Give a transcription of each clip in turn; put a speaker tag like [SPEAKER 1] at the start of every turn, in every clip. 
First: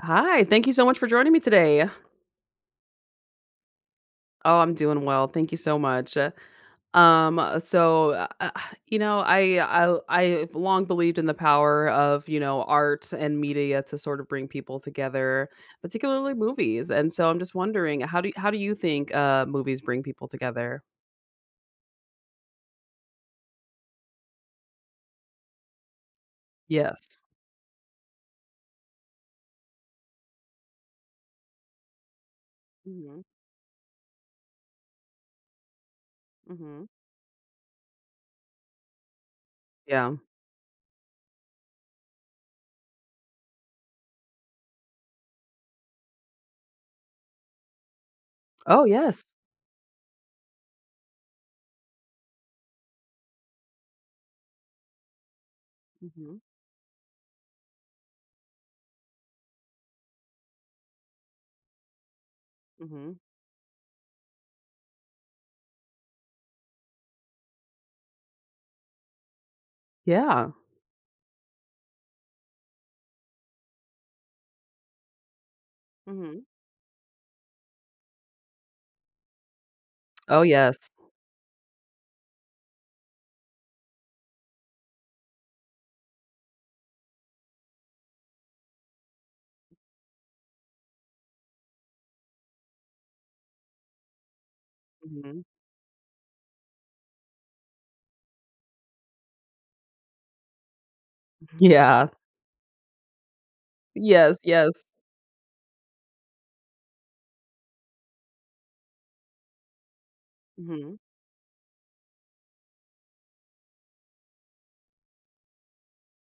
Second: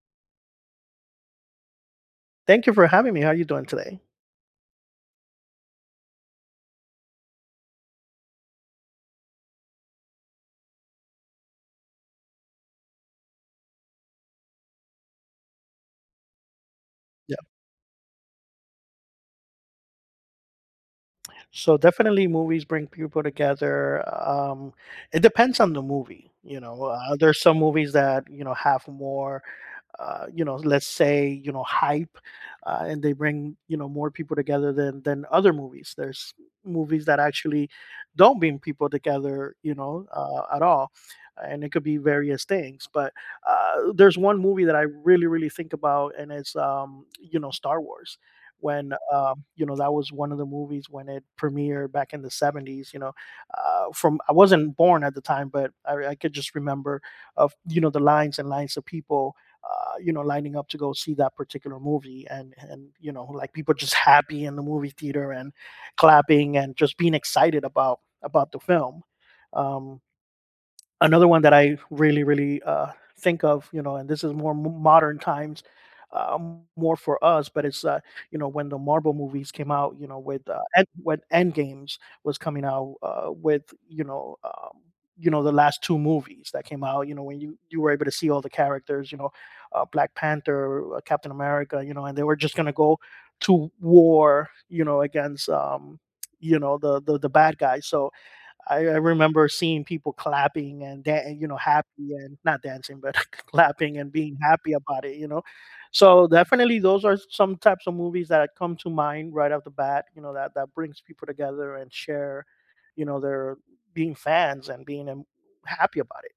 [SPEAKER 1] Hi, thank you so much for joining me today.
[SPEAKER 2] Thank you for having me. How are you doing today?
[SPEAKER 1] Oh, I'm doing well. Thank you so much. Um, uh, so uh, uh, I've long believed in the power of, you know, art and media to sort of bring people together, particularly movies. And so
[SPEAKER 2] Yeah.
[SPEAKER 1] I'm just wondering, how do you think movies bring people together?
[SPEAKER 2] So definitely movies bring people together. Um, it depends on the movie, you know.
[SPEAKER 1] Yes.
[SPEAKER 2] There's some movies that, you know, have more you know, let's say, you know, hype, and they
[SPEAKER 1] Mhm.
[SPEAKER 2] bring, you know, more people together than other movies. There's
[SPEAKER 1] Mhm.
[SPEAKER 2] movies that actually don't bring people together, you know,
[SPEAKER 1] Yeah.
[SPEAKER 2] at all, and it could be various things, but there's one movie that I really think about, and it's, you know, Star Wars.
[SPEAKER 1] Oh,
[SPEAKER 2] When,
[SPEAKER 1] yes.
[SPEAKER 2] you know, that was one of the movies when it premiered back in the '70s, you know, from— I wasn't born at the time, but I could
[SPEAKER 1] Mhm.
[SPEAKER 2] just remember of, you know, the lines and lines of people, you know, lining up to go see that particular movie. And you
[SPEAKER 1] Mhm.
[SPEAKER 2] know, like people just happy in the movie theater and clapping and just being excited about the film. um
[SPEAKER 1] Yeah.
[SPEAKER 2] Another one that I really think of, you know, and this is more modern times, uh,
[SPEAKER 1] Mhm.
[SPEAKER 2] more for us, but it's, you know, when the Marvel movies came out, you know,
[SPEAKER 1] Oh,
[SPEAKER 2] with
[SPEAKER 1] yes.
[SPEAKER 2] when End Games was coming out, with, you know. You know, the last two movies that came out, you know, when you were able to see all the characters, you know, Black Panther, Captain America, you know, and they were just going to go to war, you know,
[SPEAKER 1] Mhm.
[SPEAKER 2] against, you know, the bad guys. So I remember seeing people clapping and you know,
[SPEAKER 1] Yeah.
[SPEAKER 2] happy and not dancing but clapping and being
[SPEAKER 1] Yes,
[SPEAKER 2] happy
[SPEAKER 1] yes.
[SPEAKER 2] about it, you know. So definitely those are some types of movies that come to mind right off the bat, you know, that
[SPEAKER 1] Mhm.
[SPEAKER 2] brings people together and share, you know, their being fans and being, happy about it.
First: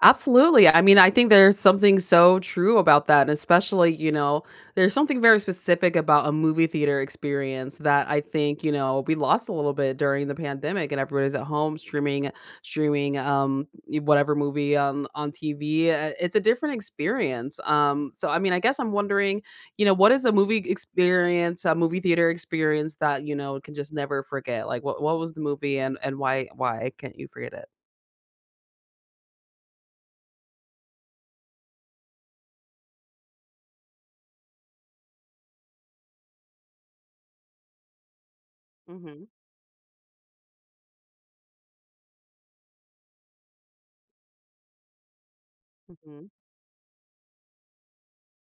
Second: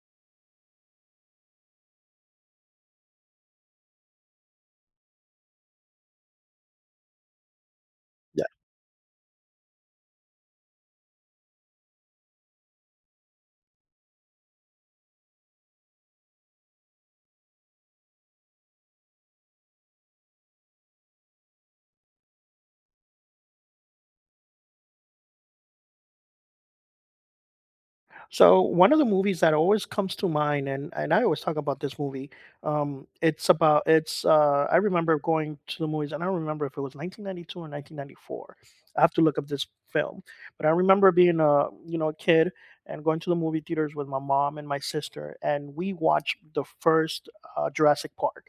[SPEAKER 1] Absolutely. I mean, I think there's something so true about that, and especially, you know, there's something very specific about a movie theater experience that I think, you know, we lost a little bit during the pandemic and everybody's at home streaming whatever movie on TV. It's a different experience. So I mean, I guess I'm wondering, you know, what is a movie experience, a movie theater experience that, you know, can just never forget? Like what was the movie and why can't you forget it?
[SPEAKER 2] So one of the movies that always comes to mind, and I always talk about this movie. It's about it's. I remember going to the movies, and I don't remember if it was 1992 or 1994. I have to
[SPEAKER 1] Mhm.
[SPEAKER 2] look up this film, but I remember being a, you know, a kid, and going to the movie theaters with my mom and my sister, and we watched the first Jurassic Park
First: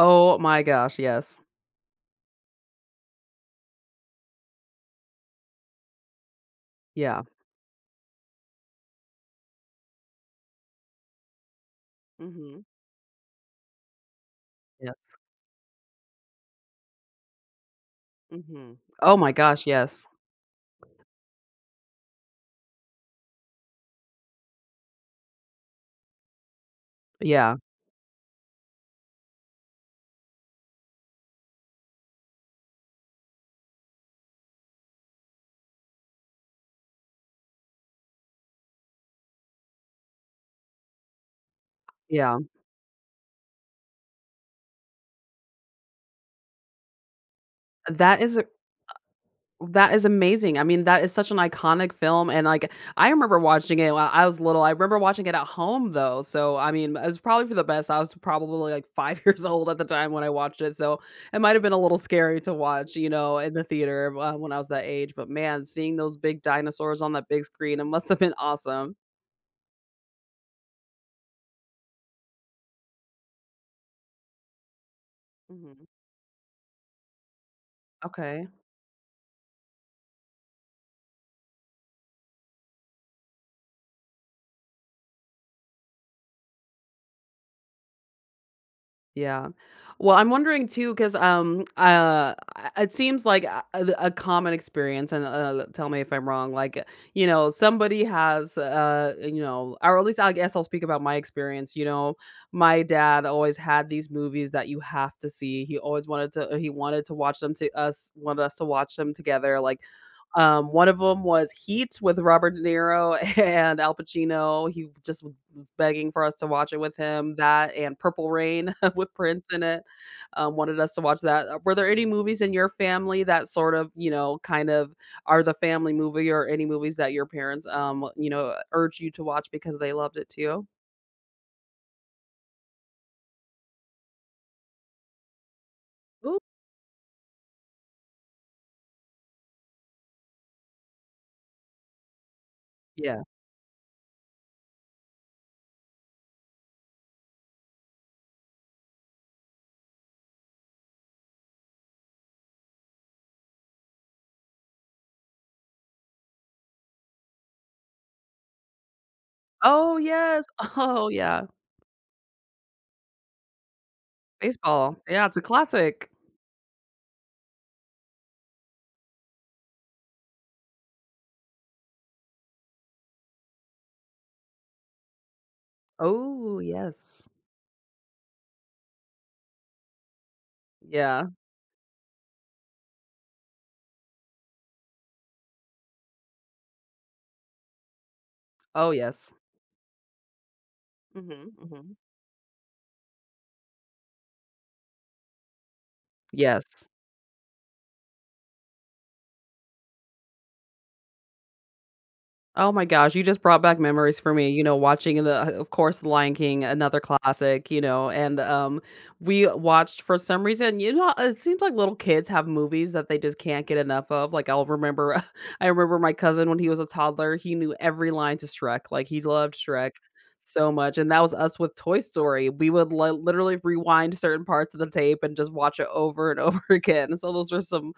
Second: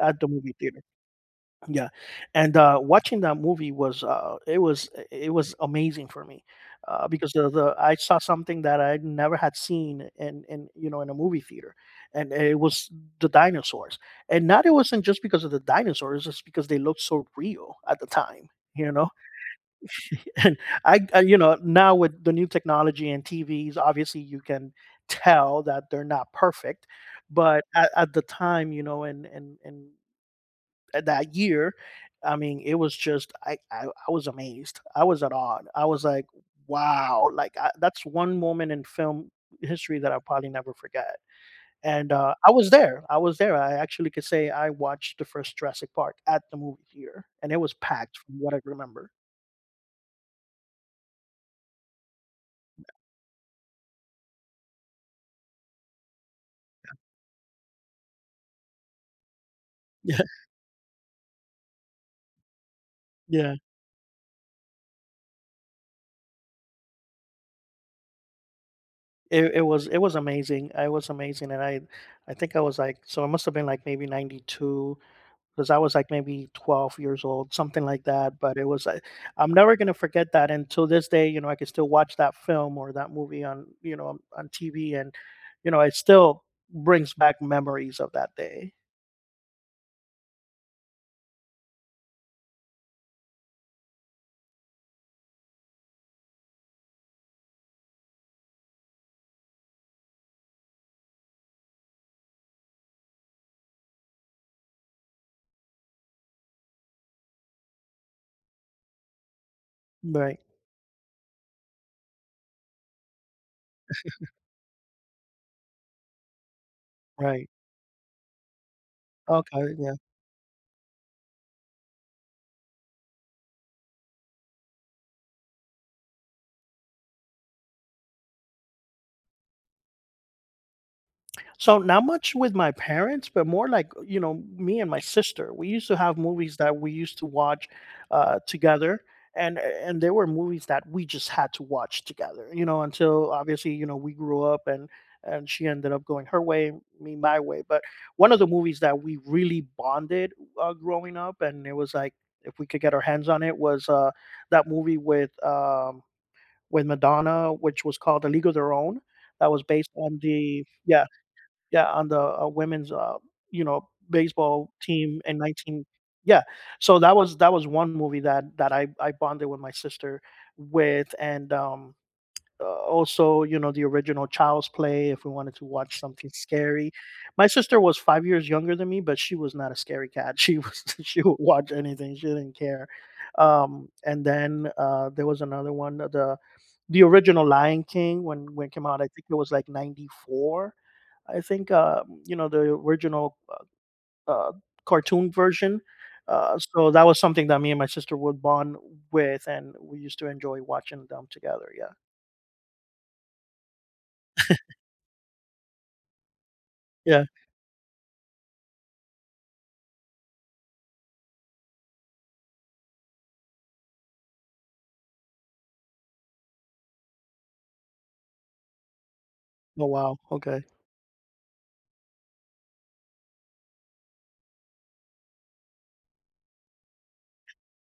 [SPEAKER 2] at the movie
[SPEAKER 1] my
[SPEAKER 2] theater.
[SPEAKER 1] gosh, yes.
[SPEAKER 2] Yeah, and, watching that movie was, it was amazing for me,
[SPEAKER 1] Yeah.
[SPEAKER 2] because the I saw something that I never had seen in you know, in a movie theater, and it
[SPEAKER 1] Mhm.
[SPEAKER 2] was the dinosaurs. And not, it wasn't
[SPEAKER 1] Yes.
[SPEAKER 2] just because of the dinosaurs, it's because they looked so real at the time.
[SPEAKER 1] Mhm.
[SPEAKER 2] You know,
[SPEAKER 1] Oh my gosh, yes.
[SPEAKER 2] and I you know, now with the new technology and TVs, obviously you can tell that they're not perfect,
[SPEAKER 1] Yeah,
[SPEAKER 2] but at the time, you know, and and that year, I mean, it was just I was amazed. I was at awe. I was like, wow, that's one moment in film history that I'll probably never forget. And,
[SPEAKER 1] yeah.
[SPEAKER 2] I was there. I was there. I actually could say I watched the first Jurassic Park at the movie theater, and it was packed,
[SPEAKER 1] That
[SPEAKER 2] from
[SPEAKER 1] is a
[SPEAKER 2] what I remember.
[SPEAKER 1] that is amazing. I mean, that is such an iconic film, and, like, I remember watching it when I was little. I remember watching it at home, though, so, I mean, it was probably for the best. I was probably, like, 5 years old at the time
[SPEAKER 2] Yeah,
[SPEAKER 1] when I watched it, so it might have been a little scary to watch, you know,
[SPEAKER 2] yeah.
[SPEAKER 1] in the theater, when I was that age, but man, seeing those big dinosaurs on that big screen, it must have been awesome.
[SPEAKER 2] It was amazing. It was amazing, and I think I was, like, so, it must have been like maybe 92, 'cause I
[SPEAKER 1] Mhm.
[SPEAKER 2] was, like, maybe 12 years old, something like that,
[SPEAKER 1] Okay.
[SPEAKER 2] but it was, like, I'm never gonna forget that, and till this day, you know, I can still watch that film or that movie on, you know, on TV, and, you know, it still brings back memories of that day.
[SPEAKER 1] Yeah. Well, I'm wondering too, because it seems like a common experience, and tell me if I'm wrong. Like, you know, somebody has, you know, or at least I guess I'll speak about my experience. You know, my dad always had these movies that you have to see. He always wanted to, he wanted to watch them to us, wanted us to watch them together. Like,
[SPEAKER 2] Right,
[SPEAKER 1] one of them was Heat with Robert De Niro and Al Pacino. He just was begging for us to watch it with him.
[SPEAKER 2] right.
[SPEAKER 1] That and Purple Rain with Prince in
[SPEAKER 2] Okay,
[SPEAKER 1] it,
[SPEAKER 2] yeah.
[SPEAKER 1] wanted us to watch that. Were there any movies in your family that sort of, you know, kind of are the family movie or any movies that your parents, you know, urge you to watch because they loved it too?
[SPEAKER 2] So not much with my parents, but more like, you know, me and my sister. We used to have
[SPEAKER 1] Ooh,
[SPEAKER 2] movies that we used to watch, together, and there were movies that we just had to watch together. You know,
[SPEAKER 1] yeah.
[SPEAKER 2] until obviously, you know, we grew up, and she ended up going her way, me my way. But one of the movies that we really bonded, growing up, and it was like if we could get our hands on it, was, that movie with, with Madonna, which was called *A League of Their Own*. That was based
[SPEAKER 1] Oh,
[SPEAKER 2] on
[SPEAKER 1] yes.
[SPEAKER 2] the, yeah,
[SPEAKER 1] Oh, yeah.
[SPEAKER 2] yeah, on the, women's, you know, baseball
[SPEAKER 1] Baseball.
[SPEAKER 2] team
[SPEAKER 1] Yeah, it's
[SPEAKER 2] in
[SPEAKER 1] a
[SPEAKER 2] 19,
[SPEAKER 1] classic.
[SPEAKER 2] yeah. So that was one movie that I bonded with my sister with, and, also, you know, the original Child's Play, if we wanted to watch something
[SPEAKER 1] Oh,
[SPEAKER 2] scary.
[SPEAKER 1] yes.
[SPEAKER 2] My sister was 5 years younger than me, but she was not a scary cat. She
[SPEAKER 1] Yeah.
[SPEAKER 2] would watch anything, she didn't care. And then, there was another one, the original Lion King when it came
[SPEAKER 1] Oh,
[SPEAKER 2] out, I think
[SPEAKER 1] yes.
[SPEAKER 2] it was like 94. I
[SPEAKER 1] Mhm,
[SPEAKER 2] think,
[SPEAKER 1] mhm.
[SPEAKER 2] you know, the original, uh, cartoon version.
[SPEAKER 1] Yes.
[SPEAKER 2] So that was something that me and my sister would bond with, and we used to enjoy watching them together. Yeah.
[SPEAKER 1] Oh my gosh, you just brought back memories for me, you know, watching the of course, The Lion King, another
[SPEAKER 2] Yeah.
[SPEAKER 1] classic, you know, and, we watched for some reason, you know, it seems like little kids have movies that they just can't get enough of, like, I'll remember I remember my cousin when he was a toddler, he knew every line to Shrek, like, he loved
[SPEAKER 2] Oh,
[SPEAKER 1] Shrek
[SPEAKER 2] wow. Okay.
[SPEAKER 1] so much, and that was us with Toy Story, we would li literally rewind certain parts of the tape and just watch it over and over again, so those were some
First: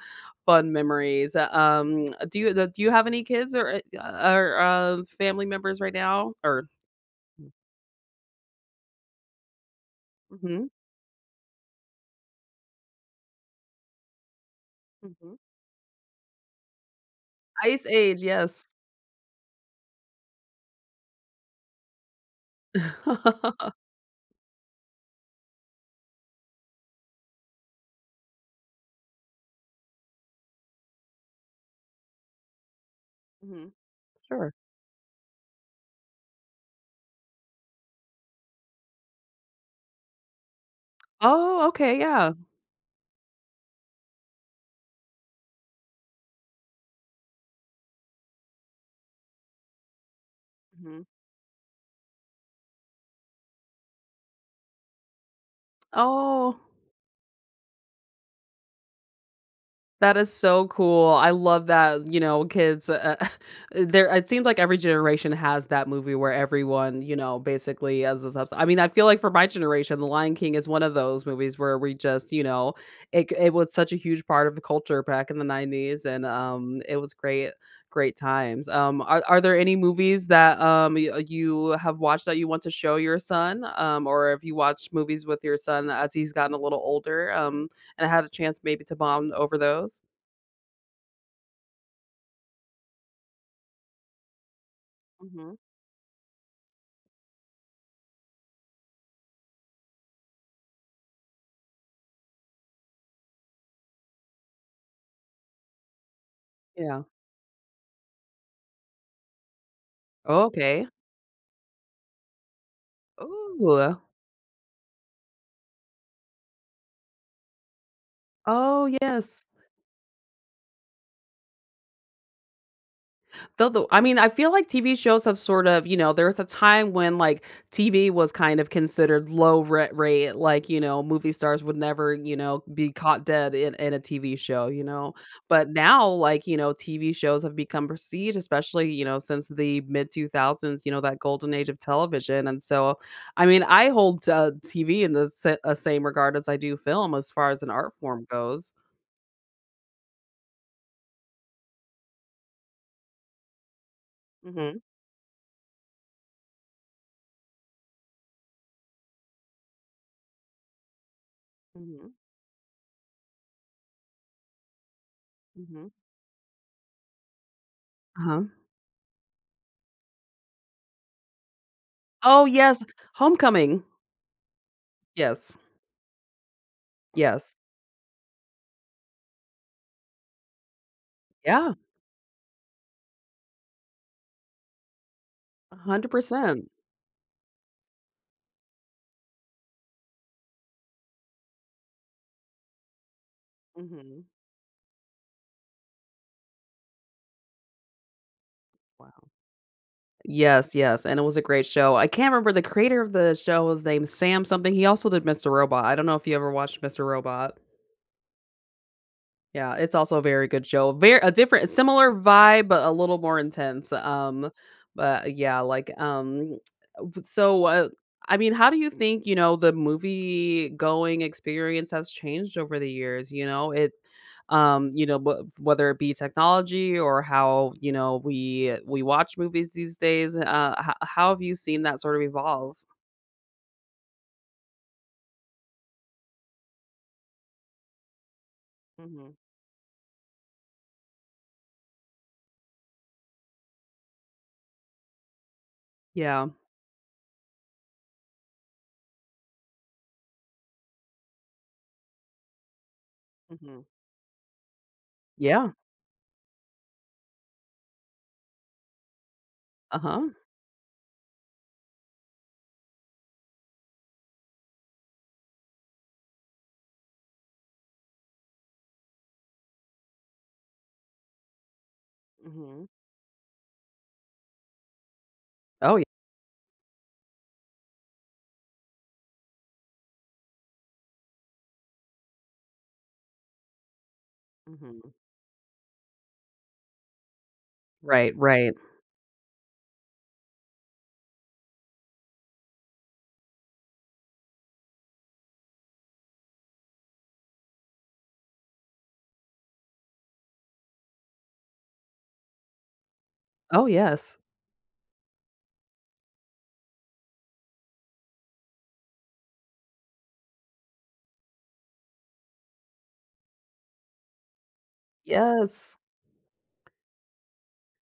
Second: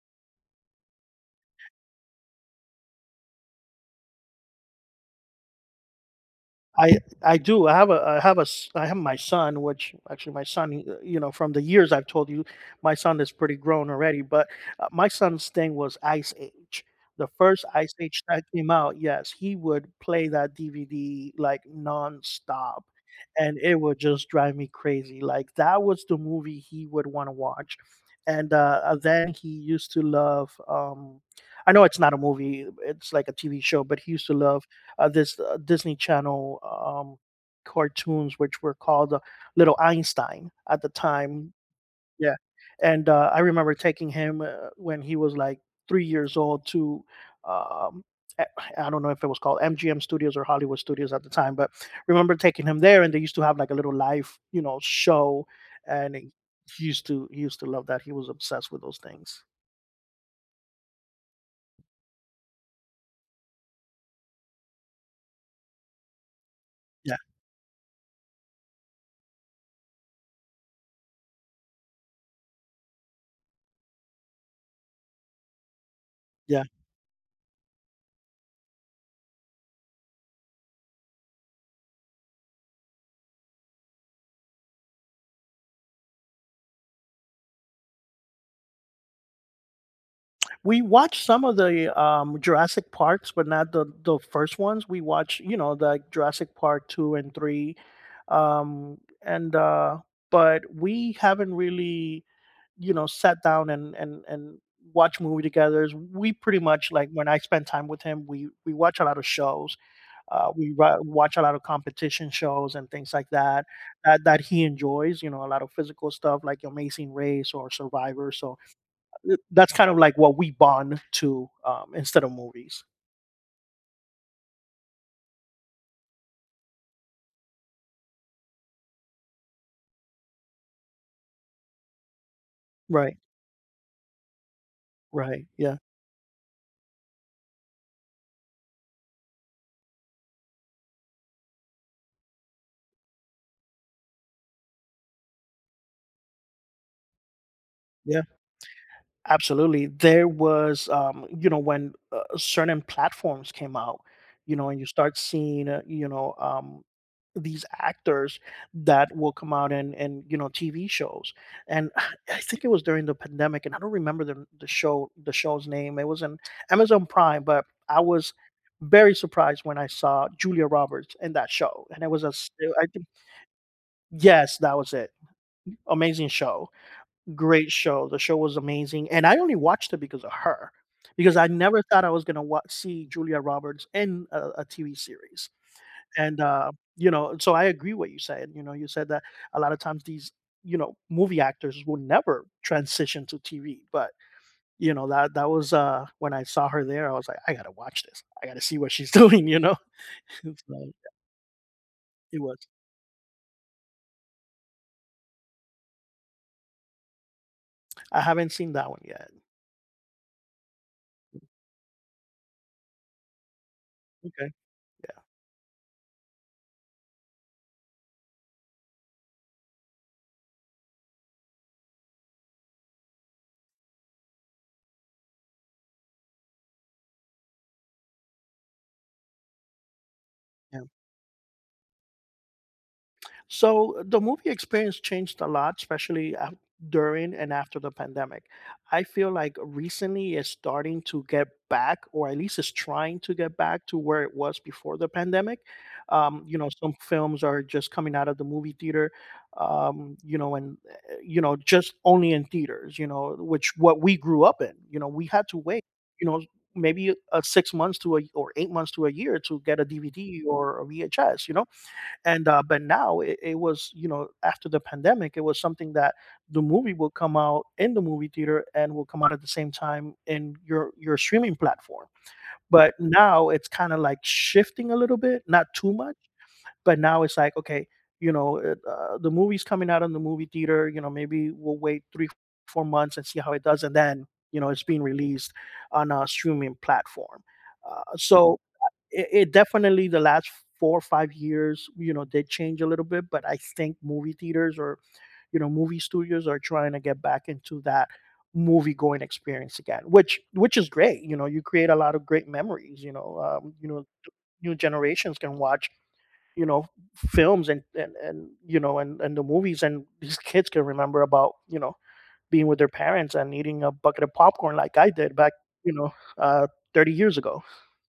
[SPEAKER 1] fun memories. Do you have any kids or family members right now? Or
[SPEAKER 2] I I do. I have a I have my son, which actually my
[SPEAKER 1] Mhm,
[SPEAKER 2] son, you know, from the years I've told you, my son is pretty grown already. But, my
[SPEAKER 1] mhm.
[SPEAKER 2] son's thing was Ice Age. The first
[SPEAKER 1] Ice
[SPEAKER 2] Ice Age
[SPEAKER 1] Age,
[SPEAKER 2] that
[SPEAKER 1] yes.
[SPEAKER 2] came out, yes, he would play that DVD like nonstop, and it would just drive me crazy. Like that was the movie he would want to watch, and, then he used to love. I know it's not a movie, it's like a TV
[SPEAKER 1] Mhm,
[SPEAKER 2] show, but he used to
[SPEAKER 1] sure.
[SPEAKER 2] love, this Disney Channel, cartoons, which were called, Little Einstein at the time.
[SPEAKER 1] Oh, okay, yeah.
[SPEAKER 2] Yeah, and, I remember taking him, when he was like 3 years old to. Um, a- I don't know if it was called MGM Studios or Hollywood
[SPEAKER 1] Mhm.
[SPEAKER 2] Studios at the time, but remember taking him there, and they used to have like a little live, you know, show, and
[SPEAKER 1] Oh.
[SPEAKER 2] he used to love that. He was obsessed with those things.
[SPEAKER 1] That is so cool. I love that, you know, kids, there it seems like every generation has that movie where everyone,
[SPEAKER 2] Yeah,
[SPEAKER 1] you know, basically has this ups I mean, I feel like for my generation, The Lion King is one of those movies where we just, you know, it was such a huge part of the culture back in the '90s, and
[SPEAKER 2] yeah.
[SPEAKER 1] it was great times. Are there any movies that you have watched that you want to show your son? Or if you watch movies with your son as he's gotten a little older? And I had a chance maybe to bond over those.
[SPEAKER 2] We watched some of the, Jurassic Parks, but not the first ones. We watched, you
[SPEAKER 1] Mhm.
[SPEAKER 2] know, the Jurassic Park 2 and 3, and, but we haven't really, you know, sat down and and watch movie together. We pretty much,
[SPEAKER 1] Yeah.
[SPEAKER 2] like, when I spend time with him, we watch a lot of shows. We
[SPEAKER 1] Okay.
[SPEAKER 2] wa watch a lot of competition shows and things like that,
[SPEAKER 1] Ooh.
[SPEAKER 2] that he enjoys, you know, a lot of physical stuff like Amazing Race or Survivor, so
[SPEAKER 1] Oh, yes.
[SPEAKER 2] that's kind of like what we bond to, instead of movies.
[SPEAKER 1] Though the I mean, I feel like TV shows have sort of, you know, there was a time when like TV was kind of considered low ret rate, like, you know, movie stars would never, you know, be
[SPEAKER 2] Right,
[SPEAKER 1] caught dead in a TV show, you know.
[SPEAKER 2] right.
[SPEAKER 1] But
[SPEAKER 2] Yeah,
[SPEAKER 1] now, like, you know, TV shows have become prestige, especially, you know, since the mid 2000s, you know, that golden age of television. And so, I mean, I hold TV in the same regard as I do film as far as an art
[SPEAKER 2] yeah,
[SPEAKER 1] form goes.
[SPEAKER 2] absolutely. There was, you know, when, certain platforms came out, you know, and
[SPEAKER 1] Hmm
[SPEAKER 2] you start seeing, you know, these actors that will come out and you know, TV shows, and
[SPEAKER 1] hmm
[SPEAKER 2] I think it was during the pandemic, and I don't remember the show's
[SPEAKER 1] hmm
[SPEAKER 2] name. It was an Amazon Prime, but I was
[SPEAKER 1] Uh-huh.
[SPEAKER 2] very surprised when I saw Julia Roberts in that show, and it was a
[SPEAKER 1] Oh yes,
[SPEAKER 2] I think.
[SPEAKER 1] Homecoming.
[SPEAKER 2] Yes, that was it.
[SPEAKER 1] Yes.
[SPEAKER 2] Amazing show.
[SPEAKER 1] Yes.
[SPEAKER 2] Great show. The show was amazing, and I only watched it because of her, because I
[SPEAKER 1] Yeah,
[SPEAKER 2] never thought I was gonna wa see Julia Roberts in a TV series, and,
[SPEAKER 1] 100%.
[SPEAKER 2] you know, so I agree what you said, you know, you said that a lot of times these, you know, movie actors will never transition to TV, but,
[SPEAKER 1] Mhm.
[SPEAKER 2] you know, that was, when I saw her there, I was like, "I gotta watch this. I gotta see what she's
[SPEAKER 1] Wow.
[SPEAKER 2] doing," you know? It's
[SPEAKER 1] Yes,
[SPEAKER 2] like
[SPEAKER 1] yes, and it was a great show. I can't
[SPEAKER 2] it
[SPEAKER 1] remember
[SPEAKER 2] was.
[SPEAKER 1] the creator of the show was named Sam something. He also did Mr. Robot. I don't know if you ever watched Mr. Robot.
[SPEAKER 2] I haven't seen that one yet.
[SPEAKER 1] Yeah, it's also a very good show. Very a different similar vibe, but a little more intense.
[SPEAKER 2] Okay. Yeah,
[SPEAKER 1] But yeah, like, So, I mean, how do you think, you know, the movie going experience has changed over the years? You know, it, you know, whether it be technology or how, you know, we watch movies these days.
[SPEAKER 2] yeah.
[SPEAKER 1] How have you seen that sort of evolve?
[SPEAKER 2] So the movie experience changed a lot, especially during and after the pandemic. I feel
[SPEAKER 1] Mhm.
[SPEAKER 2] like recently it's starting to get back, or at least it's trying to get back to where it was before the pandemic.
[SPEAKER 1] Yeah.
[SPEAKER 2] You know, some films are just coming out of the movie theater, you know, and, you know, just only in theaters, you know, which
[SPEAKER 1] Mhm.
[SPEAKER 2] what we grew up in, you know, we had to
[SPEAKER 1] Yeah.
[SPEAKER 2] wait, you know, maybe 6 months to a, or 8 months to a year, to get a
[SPEAKER 1] Uh huh.
[SPEAKER 2] DVD or a VHS, you know, and, but now it was, you know, after the pandemic, it was something that the movie will come out in the movie theater and will come out at the same time in your streaming platform.
[SPEAKER 1] Mhm.
[SPEAKER 2] But now it's kind of like shifting a little bit, not too
[SPEAKER 1] Oh, yeah.
[SPEAKER 2] much, but now it's like, okay, you know, the movie's coming out in the movie theater, you know, maybe we'll wait 3-4 months and see how it does, and then you know, it's being
[SPEAKER 1] Mhm.
[SPEAKER 2] released on a streaming platform,
[SPEAKER 1] Right.
[SPEAKER 2] so
[SPEAKER 1] Right.
[SPEAKER 2] it definitely, the last 4 or 5 years, you know, did change a little bit, but I think movie theaters, or you know, movie studios are trying to get back into that movie going experience again, which is great. You know, you create a lot of great memories, you know,
[SPEAKER 1] Oh,
[SPEAKER 2] you know,
[SPEAKER 1] yes.
[SPEAKER 2] new generations can watch, you know, films and you know and the movies, and these kids can remember about, you know, being with their parents and eating a bucket of popcorn like I did back, you
[SPEAKER 1] Yes.
[SPEAKER 2] know, 30 years ago.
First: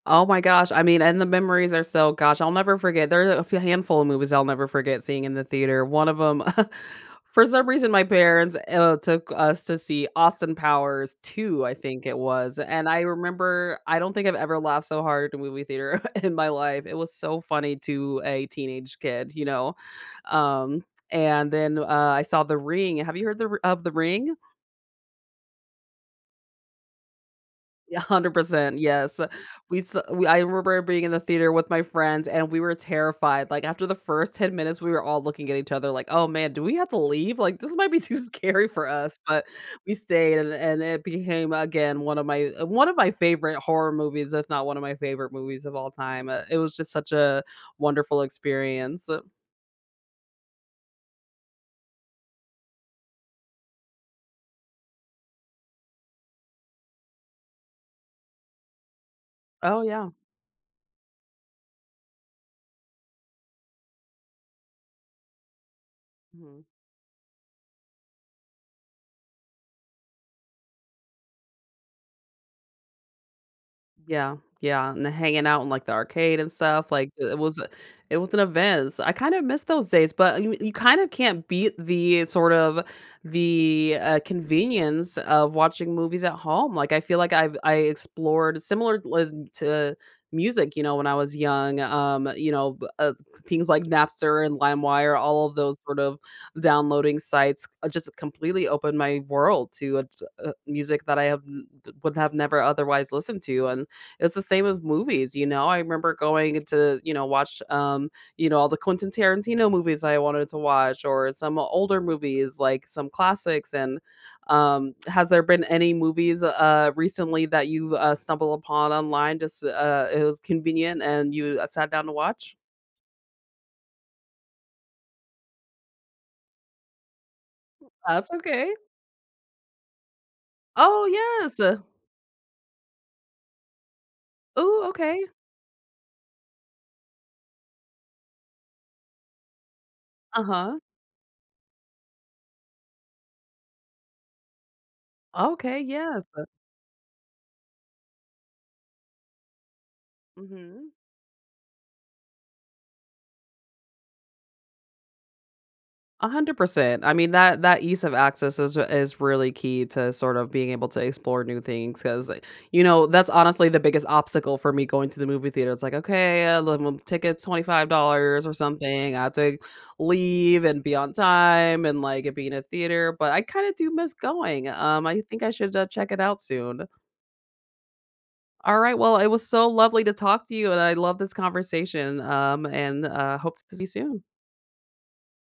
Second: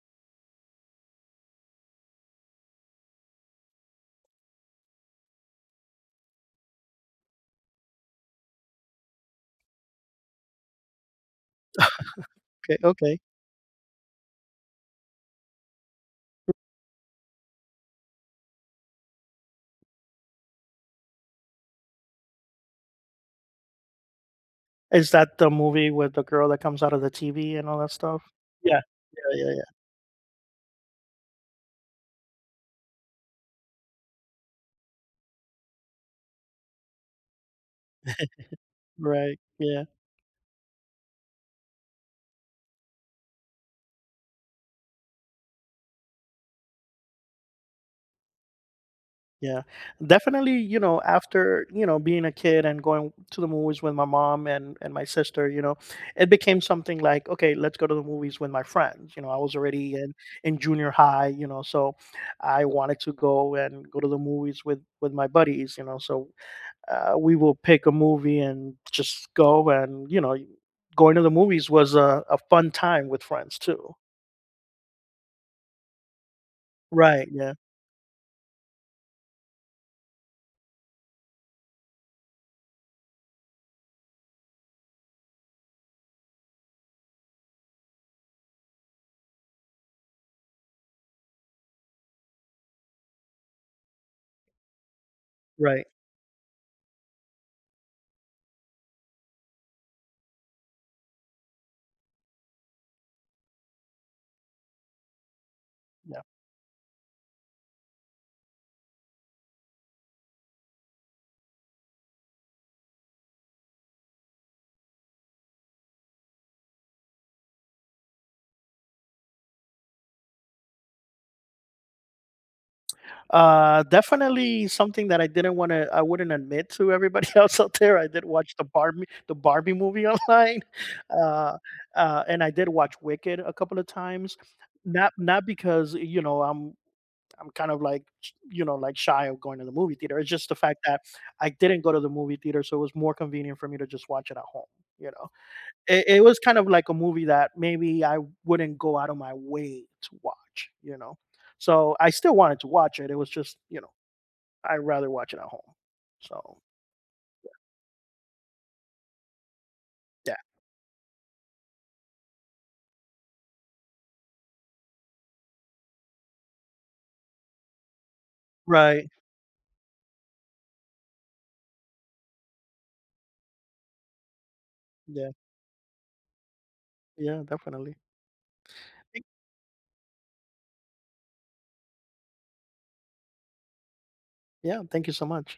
[SPEAKER 1] Oh my gosh, I mean, and the memories are I'll never forget. There are a few handful of movies I'll never forget seeing in the theater. One of them, for some reason, my parents, took us to see Austin Powers 2, I think it was,
[SPEAKER 2] Okay,
[SPEAKER 1] and I
[SPEAKER 2] okay.
[SPEAKER 1] remember I don't think I've ever laughed so hard at a movie theater in my life. It was so funny to a teenage kid, you know? Um, and then, I saw The Ring. Have you heard the of The Ring?
[SPEAKER 2] Is that the movie with the girl that comes out of the TV and all that
[SPEAKER 1] Yeah,
[SPEAKER 2] stuff?
[SPEAKER 1] 100%,
[SPEAKER 2] Yeah.
[SPEAKER 1] yes.
[SPEAKER 2] Yeah, yeah, yeah.
[SPEAKER 1] We s we I remember being in the theater with my friends, and we were terrified, like, after the first 10 minutes, we were all looking at each other like, "Oh, man, do we have to leave? Like, this might be too scary for us,"
[SPEAKER 2] Right.
[SPEAKER 1] but
[SPEAKER 2] Yeah.
[SPEAKER 1] we stayed, and it became, again, one of my favorite horror movies, if not one of my favorite movies of all time. It was just such a wonderful experience.
[SPEAKER 2] Yeah. Definitely, you know, after, you know, being a kid and going to the movies with my mom and my sister, you know, it became something like, okay, let's go to the movies with my friends. You know, I was
[SPEAKER 1] Oh,
[SPEAKER 2] already
[SPEAKER 1] yeah.
[SPEAKER 2] in junior high, you know, so I wanted to go and go to the movies with my buddies, you know. So,
[SPEAKER 1] Mhm.
[SPEAKER 2] we will pick a movie and just go, and you know, going to the movies was a fun time with friends too.
[SPEAKER 1] Yeah, yeah, and then hanging out in, like, the arcade and stuff, like,
[SPEAKER 2] Right. Yeah.
[SPEAKER 1] it was an event, so I kinda miss those days, but you kinda can't beat the sort of the convenience of watching movies at home, like, I feel like I've I explored similar lis to music, you know, when I was young, you know, b things like Napster and LimeWire, all of those
[SPEAKER 2] Right.
[SPEAKER 1] sort of downloading sites, just completely opened my world to a t music that I have n would have never otherwise listened to, and it's the same with movies, you know, I remember
[SPEAKER 2] Yeah.
[SPEAKER 1] going to, you know, watch, you know, all the Quentin Tarantino movies I wanted to watch or some older movies, like some classics, and, has there been any movies, recently that you, stumbled upon online just, it was convenient and you, sat down to watch?
[SPEAKER 2] Definitely something that I didn't want to, I wouldn't admit to everybody else out there, I did
[SPEAKER 1] That's
[SPEAKER 2] watch the
[SPEAKER 1] okay.
[SPEAKER 2] barbie the Barbie movie online,
[SPEAKER 1] Oh,
[SPEAKER 2] uh,
[SPEAKER 1] yes.
[SPEAKER 2] and I did watch Wicked a couple of times.
[SPEAKER 1] Oh
[SPEAKER 2] not
[SPEAKER 1] okay.
[SPEAKER 2] not because, you know, I'm— I'm kind of like, you know, like shy of going to the movie theater. It's just the fact
[SPEAKER 1] Uh-huh.
[SPEAKER 2] that I didn't go to the movie theater, so it was more convenient for me to just watch it at home. You know,
[SPEAKER 1] Okay,
[SPEAKER 2] it
[SPEAKER 1] yes.
[SPEAKER 2] was kind of like a movie that maybe I wouldn't go out of my way to watch.
[SPEAKER 1] Mhm.
[SPEAKER 2] You know, so I still wanted to watch it. It was just, you know, I'd rather watch it at home. So
[SPEAKER 1] 100%. I mean, that that ease of access is really key to
[SPEAKER 2] yeah,
[SPEAKER 1] sort of being able to explore new things because, you know, that's honestly the biggest obstacle for me going to the movie theater. It's like, okay, the ticket's $25 or
[SPEAKER 2] right,
[SPEAKER 1] something. I have to leave and be on time and like it being a theater. But I kind of do miss going. I
[SPEAKER 2] yeah,
[SPEAKER 1] think I should check it out soon.
[SPEAKER 2] yeah, definitely.
[SPEAKER 1] All right. Well,
[SPEAKER 2] Thank-
[SPEAKER 1] it was so lovely to talk to you, and I love this conversation. And hope to see you soon.
[SPEAKER 2] Yeah, thank you so much.